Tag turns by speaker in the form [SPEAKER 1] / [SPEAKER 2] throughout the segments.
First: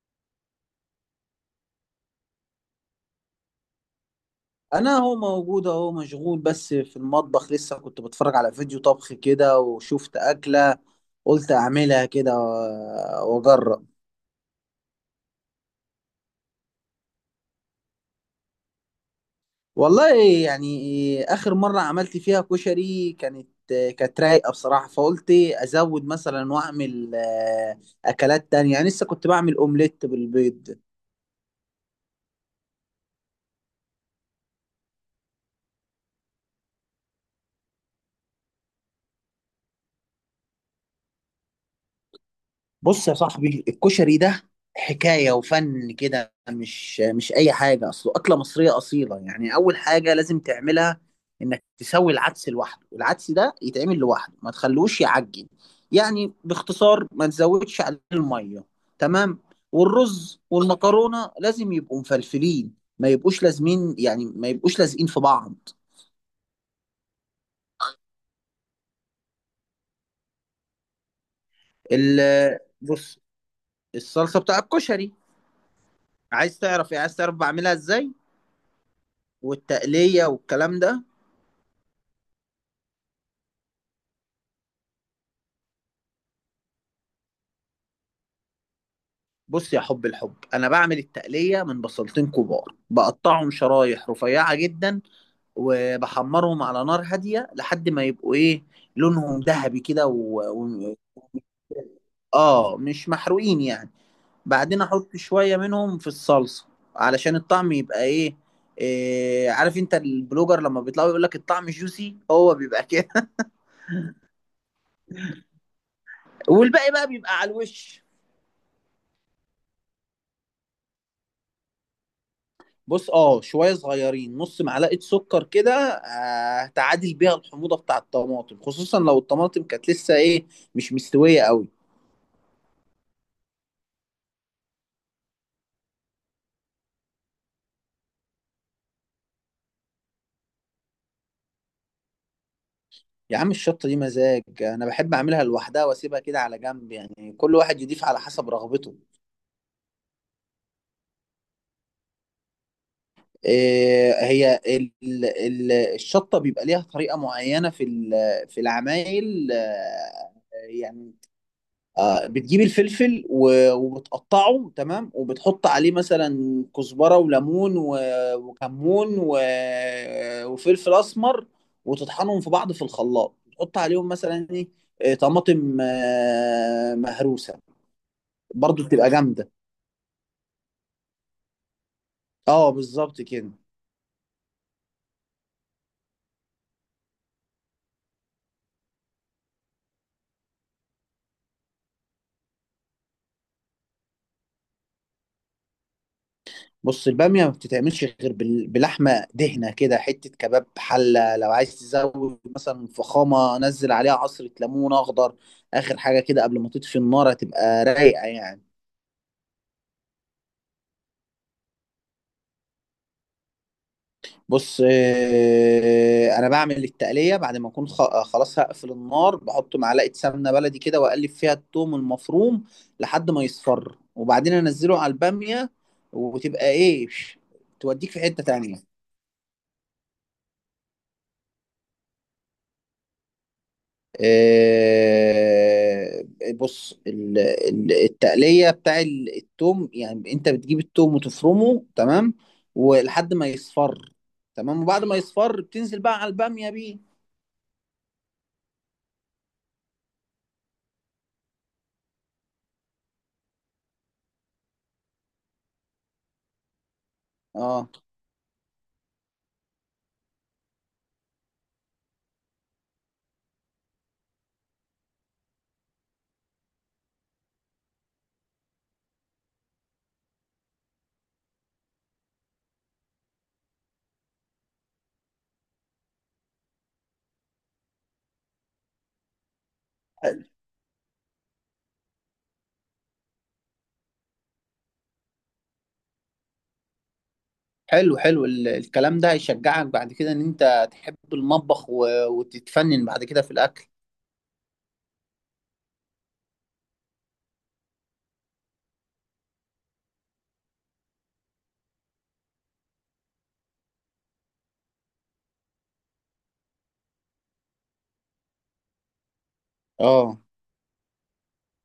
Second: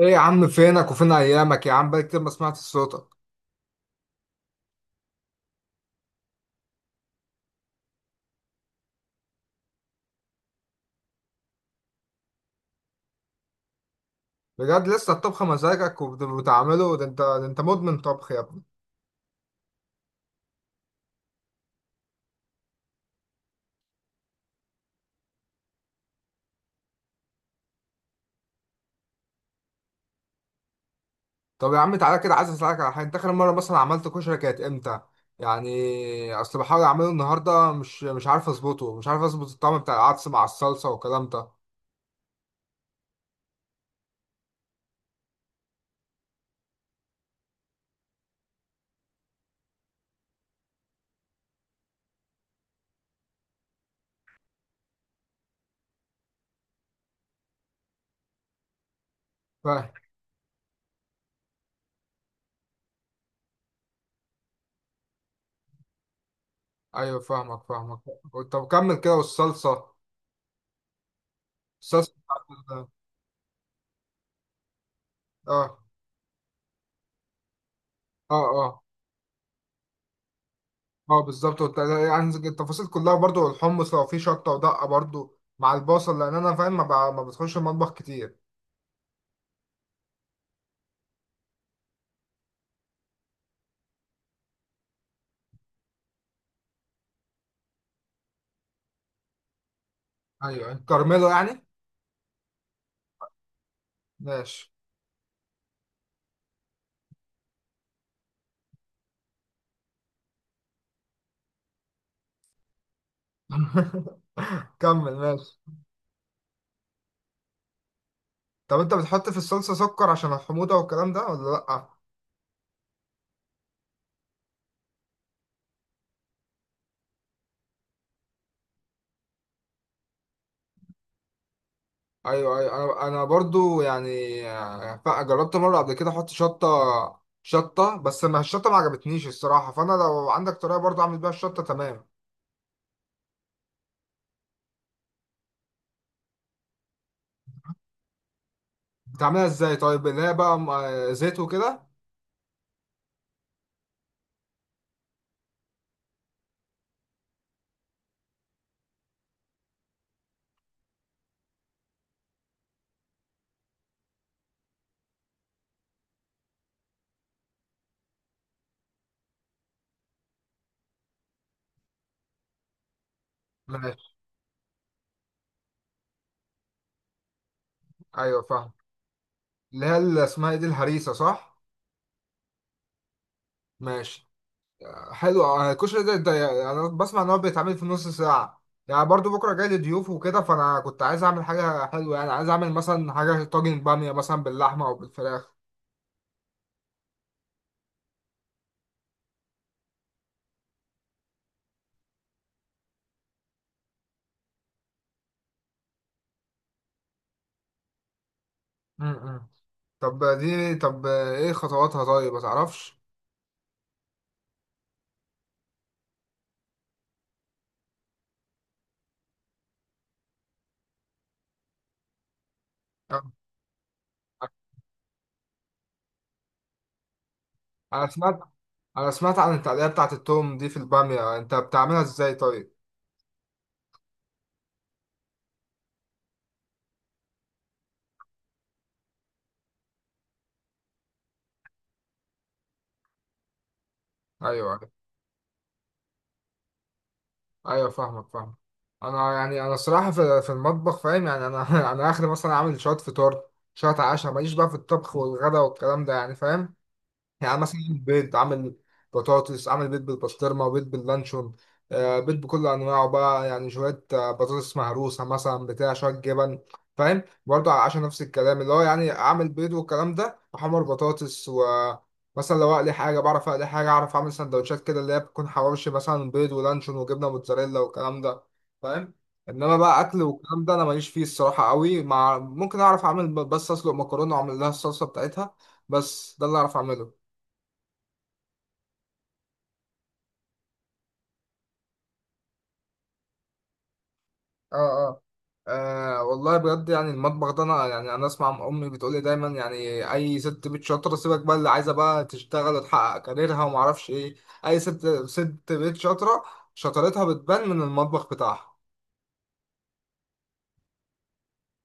[SPEAKER 1] ايه يا عم، فينك وفين ايامك؟ يا عم بقالي كتير ما سمعت صوتك.
[SPEAKER 2] انا هو موجود اهو مشغول، بس في المطبخ. لسه كنت بتفرج على فيديو طبخ كده، وشفت اكله. قلت اعملها كده واجرب.
[SPEAKER 1] بجد؟ لسه الطبخ مزاجك وبتعمله؟ ده انت مدمن طبخ يا ابني.
[SPEAKER 2] والله، يعني اخر مره عملت فيها كشري كانت رايقه بصراحه، فقلت ازود مثلا واعمل اكلات تانية. يعني لسه كنت بعمل اومليت بالبيض.
[SPEAKER 1] طب يا عم، تعالى كده عايز اسالك على حاجه. انت اخر مره مثلا عملت كشري كانت امتى؟ يعني اصل بحاول اعمله النهارده، مش عارف اظبطه، مش عارف اظبط الطعم بتاع العدس مع الصلصه والكلام ده.
[SPEAKER 2] بص يا صاحبي، الكشري ده حكاية وفن كده. مش أي حاجة. أصله أكلة مصرية أصيلة. يعني أول حاجة لازم تعملها إنك تسوي العدس لوحده. العدس ده يتعمل لوحده، ما تخلوش يعجن. يعني باختصار ما تزودش عليه المية، تمام.
[SPEAKER 1] فاهم.
[SPEAKER 2] والرز والمكرونة لازم يبقوا مفلفلين، ما يبقوش لازمين، يعني ما يبقوش لازقين في بعض.
[SPEAKER 1] ايوه فاهمك فاهمك. طب كمل كده، والصلصه. الصلصه بتاعت. ال-
[SPEAKER 2] بص، الصلصة بتاع الكشري،
[SPEAKER 1] اه
[SPEAKER 2] عايز تعرف إيه؟ عايز تعرف بعملها إزاي،
[SPEAKER 1] اه. اه
[SPEAKER 2] والتقلية والكلام ده.
[SPEAKER 1] اه، بالظبط. يعني التفاصيل كلها برضو، الحمص لو فيه شطه ودقه برضو مع البصل، لان انا فاهم ما بتخش المطبخ كتير.
[SPEAKER 2] بص يا حب الحب، انا بعمل التقليه من بصلتين كبار. بقطعهم شرايح رفيعه جدا، وبحمرهم على نار هاديه لحد ما يبقوا ايه، لونهم ذهبي كده.
[SPEAKER 1] ايوه، كرمله يعني.
[SPEAKER 2] اه، مش محروقين يعني.
[SPEAKER 1] ماشي.
[SPEAKER 2] بعدين احط شويه منهم في الصلصه علشان الطعم يبقى ايه. إيه، عارف انت البلوجر لما بيطلعوا يقول لك الطعم جوسي؟ هو بيبقى كده.
[SPEAKER 1] كمل. ماشي.
[SPEAKER 2] والباقي بقى بيبقى على الوش.
[SPEAKER 1] طب انت بتحط في الصلصه سكر عشان الحموضه والكلام ده، ولا لا؟
[SPEAKER 2] بص، اه شويه صغيرين، نص معلقه سكر كده، هتعادل بيها الحموضه بتاع الطماطم، خصوصا لو الطماطم كانت لسه ايه، مش مستويه قوي.
[SPEAKER 1] ايوه ايوه. انا برضو يعني جربت مره قبل كده احط شطه. شطه. بس ما الشطه ما عجبتنيش الصراحه، فانا لو عندك طريقه برضو اعمل بيها الشطه تمام.
[SPEAKER 2] يا عم، الشطه دي مزاج. انا بحب اعملها لوحدها واسيبها كده على جنب، يعني كل واحد يضيف على حسب رغبته.
[SPEAKER 1] بتعملها ازاي طيب؟ اللي هي بقى زيت وكده.
[SPEAKER 2] إيه هي ال ال الشطه بيبقى ليها طريقه معينه في العمايل، يعني، بتجيب الفلفل وبتقطعه، تمام، وبتحط عليه مثلا كزبرة وليمون وكمون وفلفل أسمر. وتطحنهم في بعض في الخلاط، تحط عليهم
[SPEAKER 1] ماشي.
[SPEAKER 2] مثلا ايه، طماطم مهروسة.
[SPEAKER 1] ايوه فاهم.
[SPEAKER 2] برضو بتبقى جامدة.
[SPEAKER 1] اللي اسمها ايه دي، الهريسه، صح؟
[SPEAKER 2] اه بالظبط كده.
[SPEAKER 1] ماشي. حلو. الكشري ده يعني انا بسمع ان هو بيتعمل في نص ساعه يعني، برضو بكره جاي لي ضيوف وكده، فانا كنت عايز اعمل حاجه حلوه، يعني عايز اعمل مثلا حاجه طاجن باميه مثلا باللحمه او بالفراخ.
[SPEAKER 2] بص، البامية ما بتتعملش غير بلحمة دهنة كده، حتة كباب حلة. لو عايز تزود مثلا فخامة، نزل عليها عصرة ليمون أخضر آخر حاجة كده قبل ما تطفي النار. هتبقى رايقة يعني.
[SPEAKER 1] امم. طب ايه خطواتها؟ طيب ما تعرفش.
[SPEAKER 2] بص، أنا بعمل التقلية بعد ما أكون خلاص هقفل النار. بحط معلقة سمنة بلدي كده، وأقلب فيها التوم المفروم لحد
[SPEAKER 1] آه،
[SPEAKER 2] ما يصفر، وبعدين أنزله على البامية. وتبقى إيه،
[SPEAKER 1] انا
[SPEAKER 2] توديك في
[SPEAKER 1] سمعت
[SPEAKER 2] حتة تانية.
[SPEAKER 1] انا سمعت عن التقليه بتاعه التوم دي في الباميه، انت بتعملها ازاي طيب؟
[SPEAKER 2] آه، بص، التقلية بتاع التوم، يعني انت بتجيب التوم وتفرمه، تمام، ولحد ما يصفر،
[SPEAKER 1] ايوه
[SPEAKER 2] تمام،
[SPEAKER 1] أيوه.
[SPEAKER 2] وبعد ما يصفر بتنزل بقى على البامية بيه.
[SPEAKER 1] ايوه فاهمك فاهمك. انا الصراحه في المطبخ فاهم يعني انا اخر مثلا اعمل شويه فطار، شويه عشاء. ماليش بقى في الطبخ والغدا والكلام ده يعني، فاهم. يعني مثلا،
[SPEAKER 2] اه،
[SPEAKER 1] بيض عامل، بطاطس، عامل بيض بالبسطرمة، بيض باللانشون، بيض بكل أنواعه بقى يعني، شوية بطاطس مهروسة مثلا، بتاع شوية جبن. فاهم. برضه على العشاء نفس الكلام، اللي هو يعني عامل بيض والكلام ده، وحمر بطاطس و. مثلا لو أقلي حاجة بعرف أقلي حاجة، أعرف أعمل سندوتشات كده اللي هي بتكون حواوشي مثلا، بيض ولانشون وجبنة موتزاريلا والكلام ده. فاهم. إنما بقى أكل والكلام ده أنا ماليش فيه الصراحة قوي، مع ممكن أعرف أعمل بس أسلق مكرونة وأعمل لها الصلصة بتاعتها. بس ده اللي أعرف أعمله.
[SPEAKER 2] حلو حلو. الكلام ده هيشجعك بعد كده ان انت تحب المطبخ وتتفنن بعد كده في الاكل.
[SPEAKER 1] اه اه. والله بجد يعني، المطبخ ده انا اسمع امي بتقول لي دايما يعني، اي ست بيت شاطره، سيبك بقى اللي عايزه بقى تشتغل وتحقق كاريرها وما اعرفش ايه. اي ست بيت شاطره، شطارتها بتبان من المطبخ بتاعها.
[SPEAKER 2] اه،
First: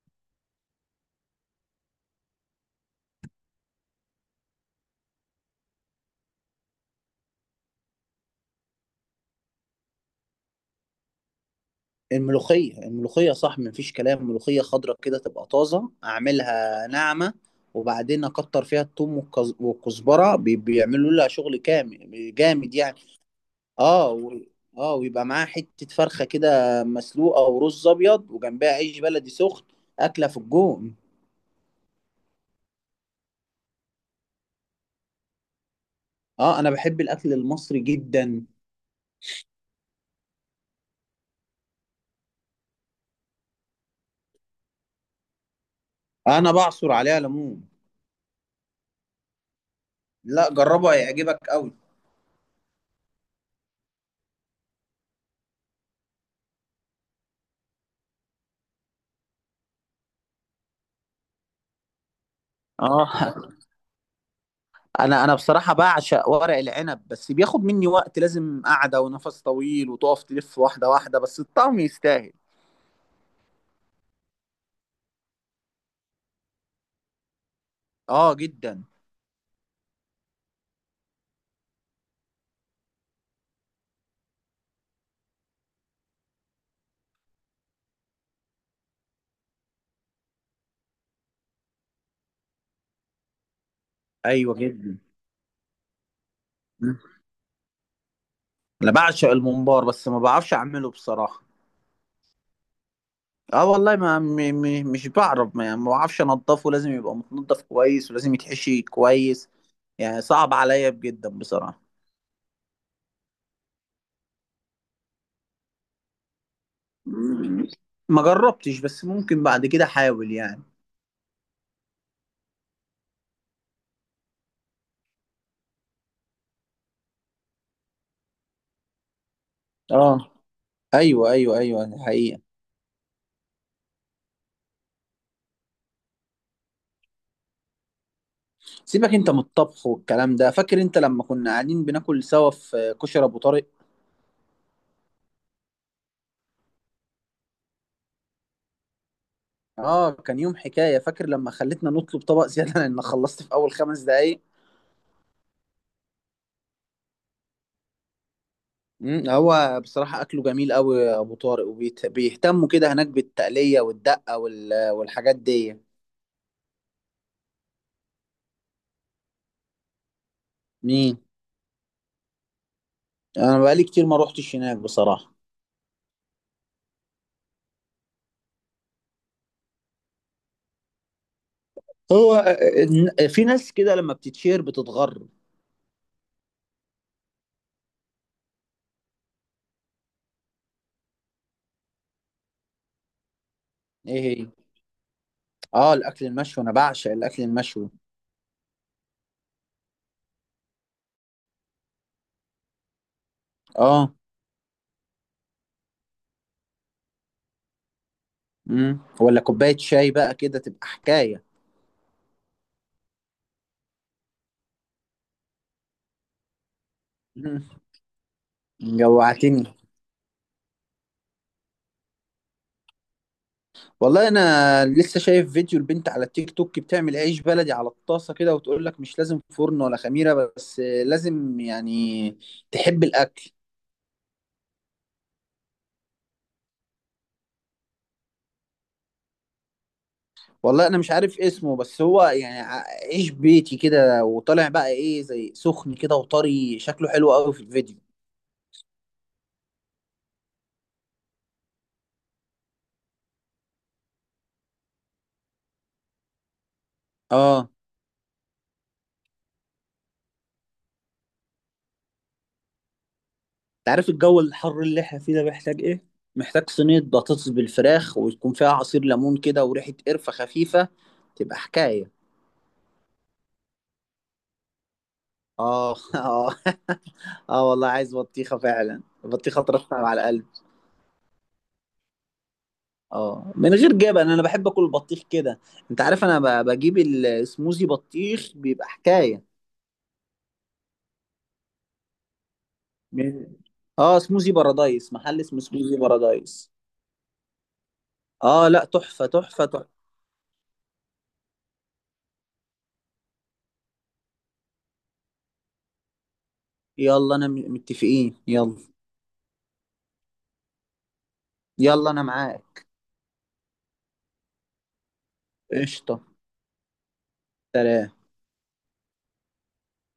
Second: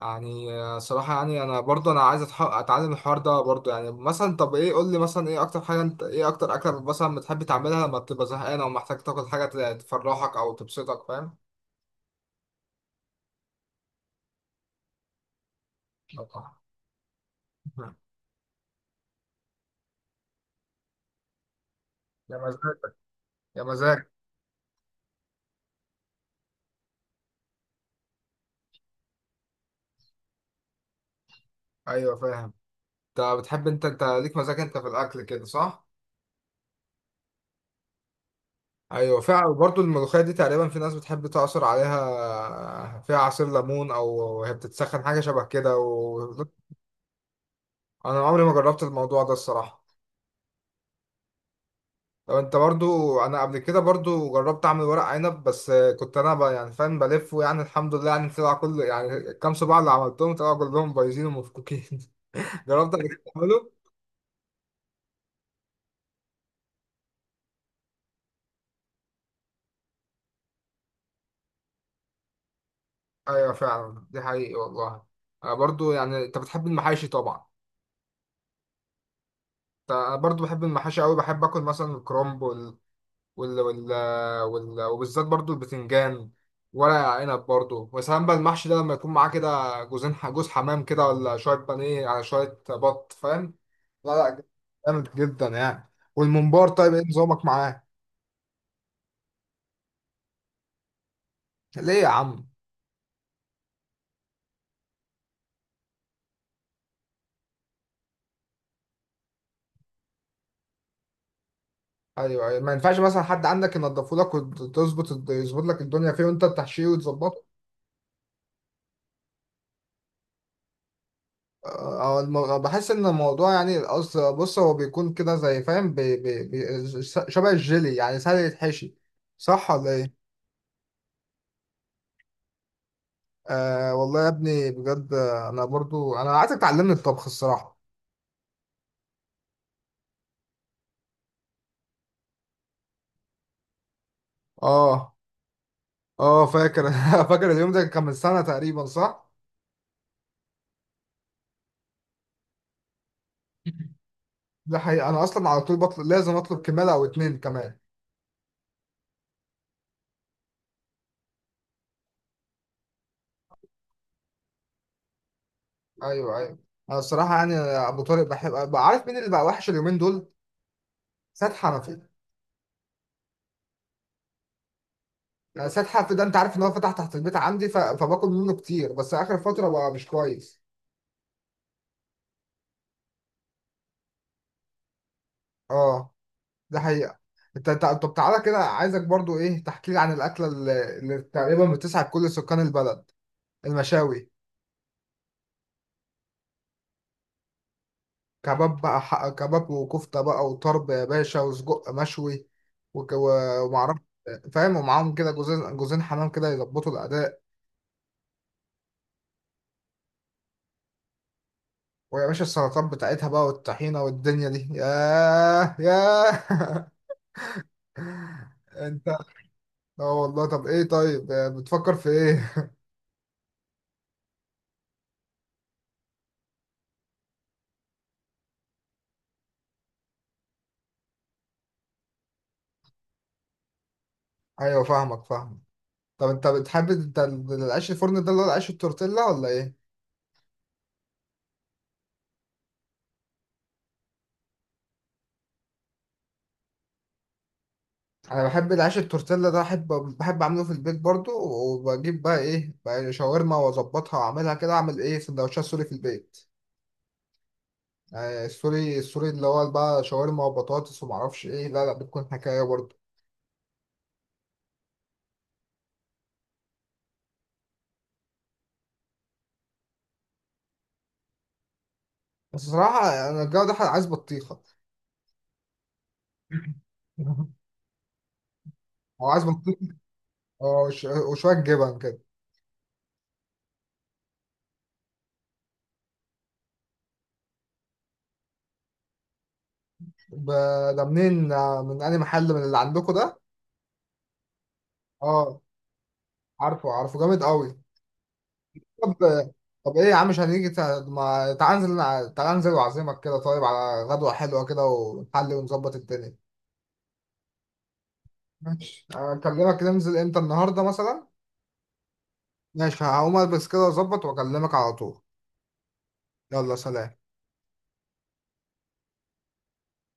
[SPEAKER 1] يعني صراحه يعني انا عايز اتعلم الحوار ده برضه، يعني مثلا طب ايه، قول لي مثلا ايه اكتر اكله مثلا بتحب تعملها لما بتبقى زهقان او محتاج تاكل حاجه تفرحك او تبسطك؟ فاهم.
[SPEAKER 2] الملوخية الملوخية صح، مفيش كلام. ملوخية خضرة كده، تبقى طازة،
[SPEAKER 1] آه.
[SPEAKER 2] أعملها ناعمة. وبعدين أكتر فيها الثوم والكزبرة، بيعملوا لها شغل كامل
[SPEAKER 1] يا
[SPEAKER 2] جامد
[SPEAKER 1] مزاجك!
[SPEAKER 2] يعني.
[SPEAKER 1] يا
[SPEAKER 2] اه.
[SPEAKER 1] مزاجك!
[SPEAKER 2] اه، ويبقى معاها حتة فرخة كده مسلوقة، ورز أبيض، وجنبها عيش بلدي سخن. أكلة في الجون.
[SPEAKER 1] ايوه فاهم. انت ليك مزاج انت في الاكل كده، صح؟
[SPEAKER 2] اه، أنا بحب الأكل المصري جدا.
[SPEAKER 1] ايوه فعلا، برضو الملوخيه دي تقريبا في ناس بتحب تعصر عليها، فيها عصير ليمون، او هي بتتسخن حاجه شبه كده
[SPEAKER 2] أنا بعصر عليها ليمون.
[SPEAKER 1] انا عمري ما جربت الموضوع ده الصراحه.
[SPEAKER 2] لا، جربه هيعجبك أوي.
[SPEAKER 1] لو انت برضو انا قبل كده برضو جربت اعمل ورق عنب، بس. كنت انا بقى يعني فاهم بلف، ويعني الحمد لله يعني طلع كل يعني الكام صباع اللي عملتهم طلعوا كلهم بايظين ومفكوكين. جربت قبل كده
[SPEAKER 2] اه،
[SPEAKER 1] تعمله؟
[SPEAKER 2] انا بصراحه بعشق ورق العنب، بس بياخد مني وقت، لازم قعده ونفس طويل، وتقف تلف واحده واحده، بس الطعم يستاهل.
[SPEAKER 1] ايوه فعلا، دي حقيقي والله. انا برضو يعني، انت بتحب المحاشي طبعا.
[SPEAKER 2] اه جدا.
[SPEAKER 1] أنا برضو بحب المحاشي قوي، بحب اكل مثلا الكرنب وال... وال... وبالذات برضو البتنجان، ورق عنب برضو، وسلام بقى. المحشي ده لما يكون معاه كده جوز حمام كده، ولا شويه بانيه، على شويه بط، فاهم. لا لا.
[SPEAKER 2] ايوه جدا.
[SPEAKER 1] جامد جدا يعني. والممبار طيب،
[SPEAKER 2] مم.
[SPEAKER 1] ايه نظامك معاه؟
[SPEAKER 2] انا بعشق الممبار، بس ما بعرفش اعمله بصراحه.
[SPEAKER 1] ليه يا عم؟
[SPEAKER 2] اه والله، ما م م مش بعرف، ما بعرفش انضفه. لازم يبقى متنضف كويس، ولازم يتحشي كويس، يعني صعب عليا جدا بصراحه.
[SPEAKER 1] ايوه أيوة. ما ينفعش مثلا حد عندك ينضفه لك، يظبط لك الدنيا فيه، وانت تحشيه وتظبطه.
[SPEAKER 2] مم. ما جربتش، بس ممكن بعد كده احاول يعني.
[SPEAKER 1] اه، بحس ان الموضوع يعني، القصد، بص هو بيكون كده زي فاهم، شبه الجيلي، يعني سهل يتحشي. صح ولا ايه؟
[SPEAKER 2] اه، ايوه ايوه ايوه، حقيقي.
[SPEAKER 1] والله يا ابني بجد، انا عايزك تعلمني الطبخ الصراحة.
[SPEAKER 2] سيبك انت من الطبخ والكلام ده. فاكر انت لما كنا قاعدين بناكل سوا في كشري ابو طارق؟
[SPEAKER 1] اه اه. فاكر، فاكر اليوم ده كان من سنة تقريبا، صح؟
[SPEAKER 2] اه، كان يوم حكايه. فاكر لما خلتنا نطلب طبق زياده لان خلصت في اول 5 دقايق.
[SPEAKER 1] ده حقيقة، انا اصلا على طول بطلب، لازم اطلب كمالة او اتنين كمان.
[SPEAKER 2] هو بصراحه اكله جميل قوي ابو طارق، وبيهتموا كده هناك بالتقليه والدقه والحاجات دي.
[SPEAKER 1] ايوه ايوه. انا الصراحة يعني ابو طارق بحب بقى. عارف مين اللي بقى وحش اليومين دول؟
[SPEAKER 2] مين؟
[SPEAKER 1] سيد حنفي.
[SPEAKER 2] انا بقالي كتير ما روحتش هناك بصراحه.
[SPEAKER 1] يعني سيد حرف ده، انت عارف ان هو فتح تحت البيت عندي، فباكل منه كتير، بس اخر فتره بقى مش كويس.
[SPEAKER 2] هو في ناس كده لما بتتشير بتتغر.
[SPEAKER 1] اه. ده حقيقه. انت طب تعالى كده، عايزك برضو ايه تحكي لي عن الاكله اللي تقريبا بتسعد كل سكان البلد.
[SPEAKER 2] ايه
[SPEAKER 1] المشاوي.
[SPEAKER 2] هي. اه، الاكل المشوي، انا بعشق الاكل المشوي.
[SPEAKER 1] كباب بقى، ح- كباب وكفته بقى وطرب يا باشا وسجق مشوي، ومعرفش،
[SPEAKER 2] اه.
[SPEAKER 1] فاهم. ومعاهم كده جوزين حمام كده يظبطوا الاداء.
[SPEAKER 2] ولا كوبايه شاي بقى كده، تبقى حكايه.
[SPEAKER 1] ويا باشا السلطات بتاعتها بقى، والطحينه، والدنيا دي، ياه ياه!
[SPEAKER 2] مم.
[SPEAKER 1] انت.
[SPEAKER 2] جوعتني.
[SPEAKER 1] اه والله، طب ايه طيب، بتفكر في ايه؟
[SPEAKER 2] والله انا لسه شايف فيديو البنت على التيك توك بتعمل عيش بلدي على الطاسه كده، وتقول لك مش لازم فرن ولا خميره، بس لازم يعني تحب الاكل.
[SPEAKER 1] ايوه فاهمك فاهمك. طب انت بتحب انت ال- العيش الفرن ده اللي هو العيش التورتيلا، ولا ايه؟
[SPEAKER 2] والله انا مش عارف اسمه، بس هو يعني عيش بيتي كده، وطالع بقى ايه زي سخن كده وطري، شكله حلو قوي في الفيديو.
[SPEAKER 1] انا بحب العيش التورتيلا ده، احب. بحب اعمله في البيت برضو، وبجيب بقى ايه بقى شاورما واظبطها واعملها كده، اعمل ايه؟ سندوتشات سوري في البيت.
[SPEAKER 2] اه.
[SPEAKER 1] يعني السوري اللي هو بقى شاورما وبطاطس ومعرفش ايه، لا لا، بتكون حكايه برضو.
[SPEAKER 2] انت عارف الجو الحر اللي احنا فيه ده محتاج ايه؟ محتاج صينيه بطاطس بالفراخ، ويكون فيها عصير ليمون كده وريحه قرفه خفيفه. تبقى حكايه.
[SPEAKER 1] بس صراحه، انا الجو ده عايز بطيخه.
[SPEAKER 2] اه. اه والله، عايز بطيخه فعلا.
[SPEAKER 1] او عايز
[SPEAKER 2] البطيخه
[SPEAKER 1] بطيخه،
[SPEAKER 2] ترطب على القلب.
[SPEAKER 1] اه، وشويه جبن كده.
[SPEAKER 2] اه، من غير جبن انا بحب اكل البطيخ كده. انت عارف، انا بجيب السموزي بطيخ، بيبقى حكايه.
[SPEAKER 1] ده منين، من أي محل، من اللي عندكم ده؟
[SPEAKER 2] من. اه، سموزي بارادايس، محل اسمه
[SPEAKER 1] اه
[SPEAKER 2] سموزي بارادايس.
[SPEAKER 1] عارفه عارفه، جامد قوي.
[SPEAKER 2] اه، لا،
[SPEAKER 1] طب
[SPEAKER 2] تحفه تحفه تحفه.
[SPEAKER 1] طب ايه يا عم، مش هنيجي؟ ما تعال انزل، تعال انزل واعزمك كده طيب على غدوة حلوة كده، ونحل ونظبط الدنيا.
[SPEAKER 2] يلا، انا متفقين، يلا.
[SPEAKER 1] ماشي، اكلمك. ننزل امتى؟ النهارده مثلا.
[SPEAKER 2] يلا، انا معاك.
[SPEAKER 1] ماشي، هقوم البس كده واظبط واكلمك على طول.
[SPEAKER 2] قشطه.
[SPEAKER 1] يلا سلام.
[SPEAKER 2] سلام.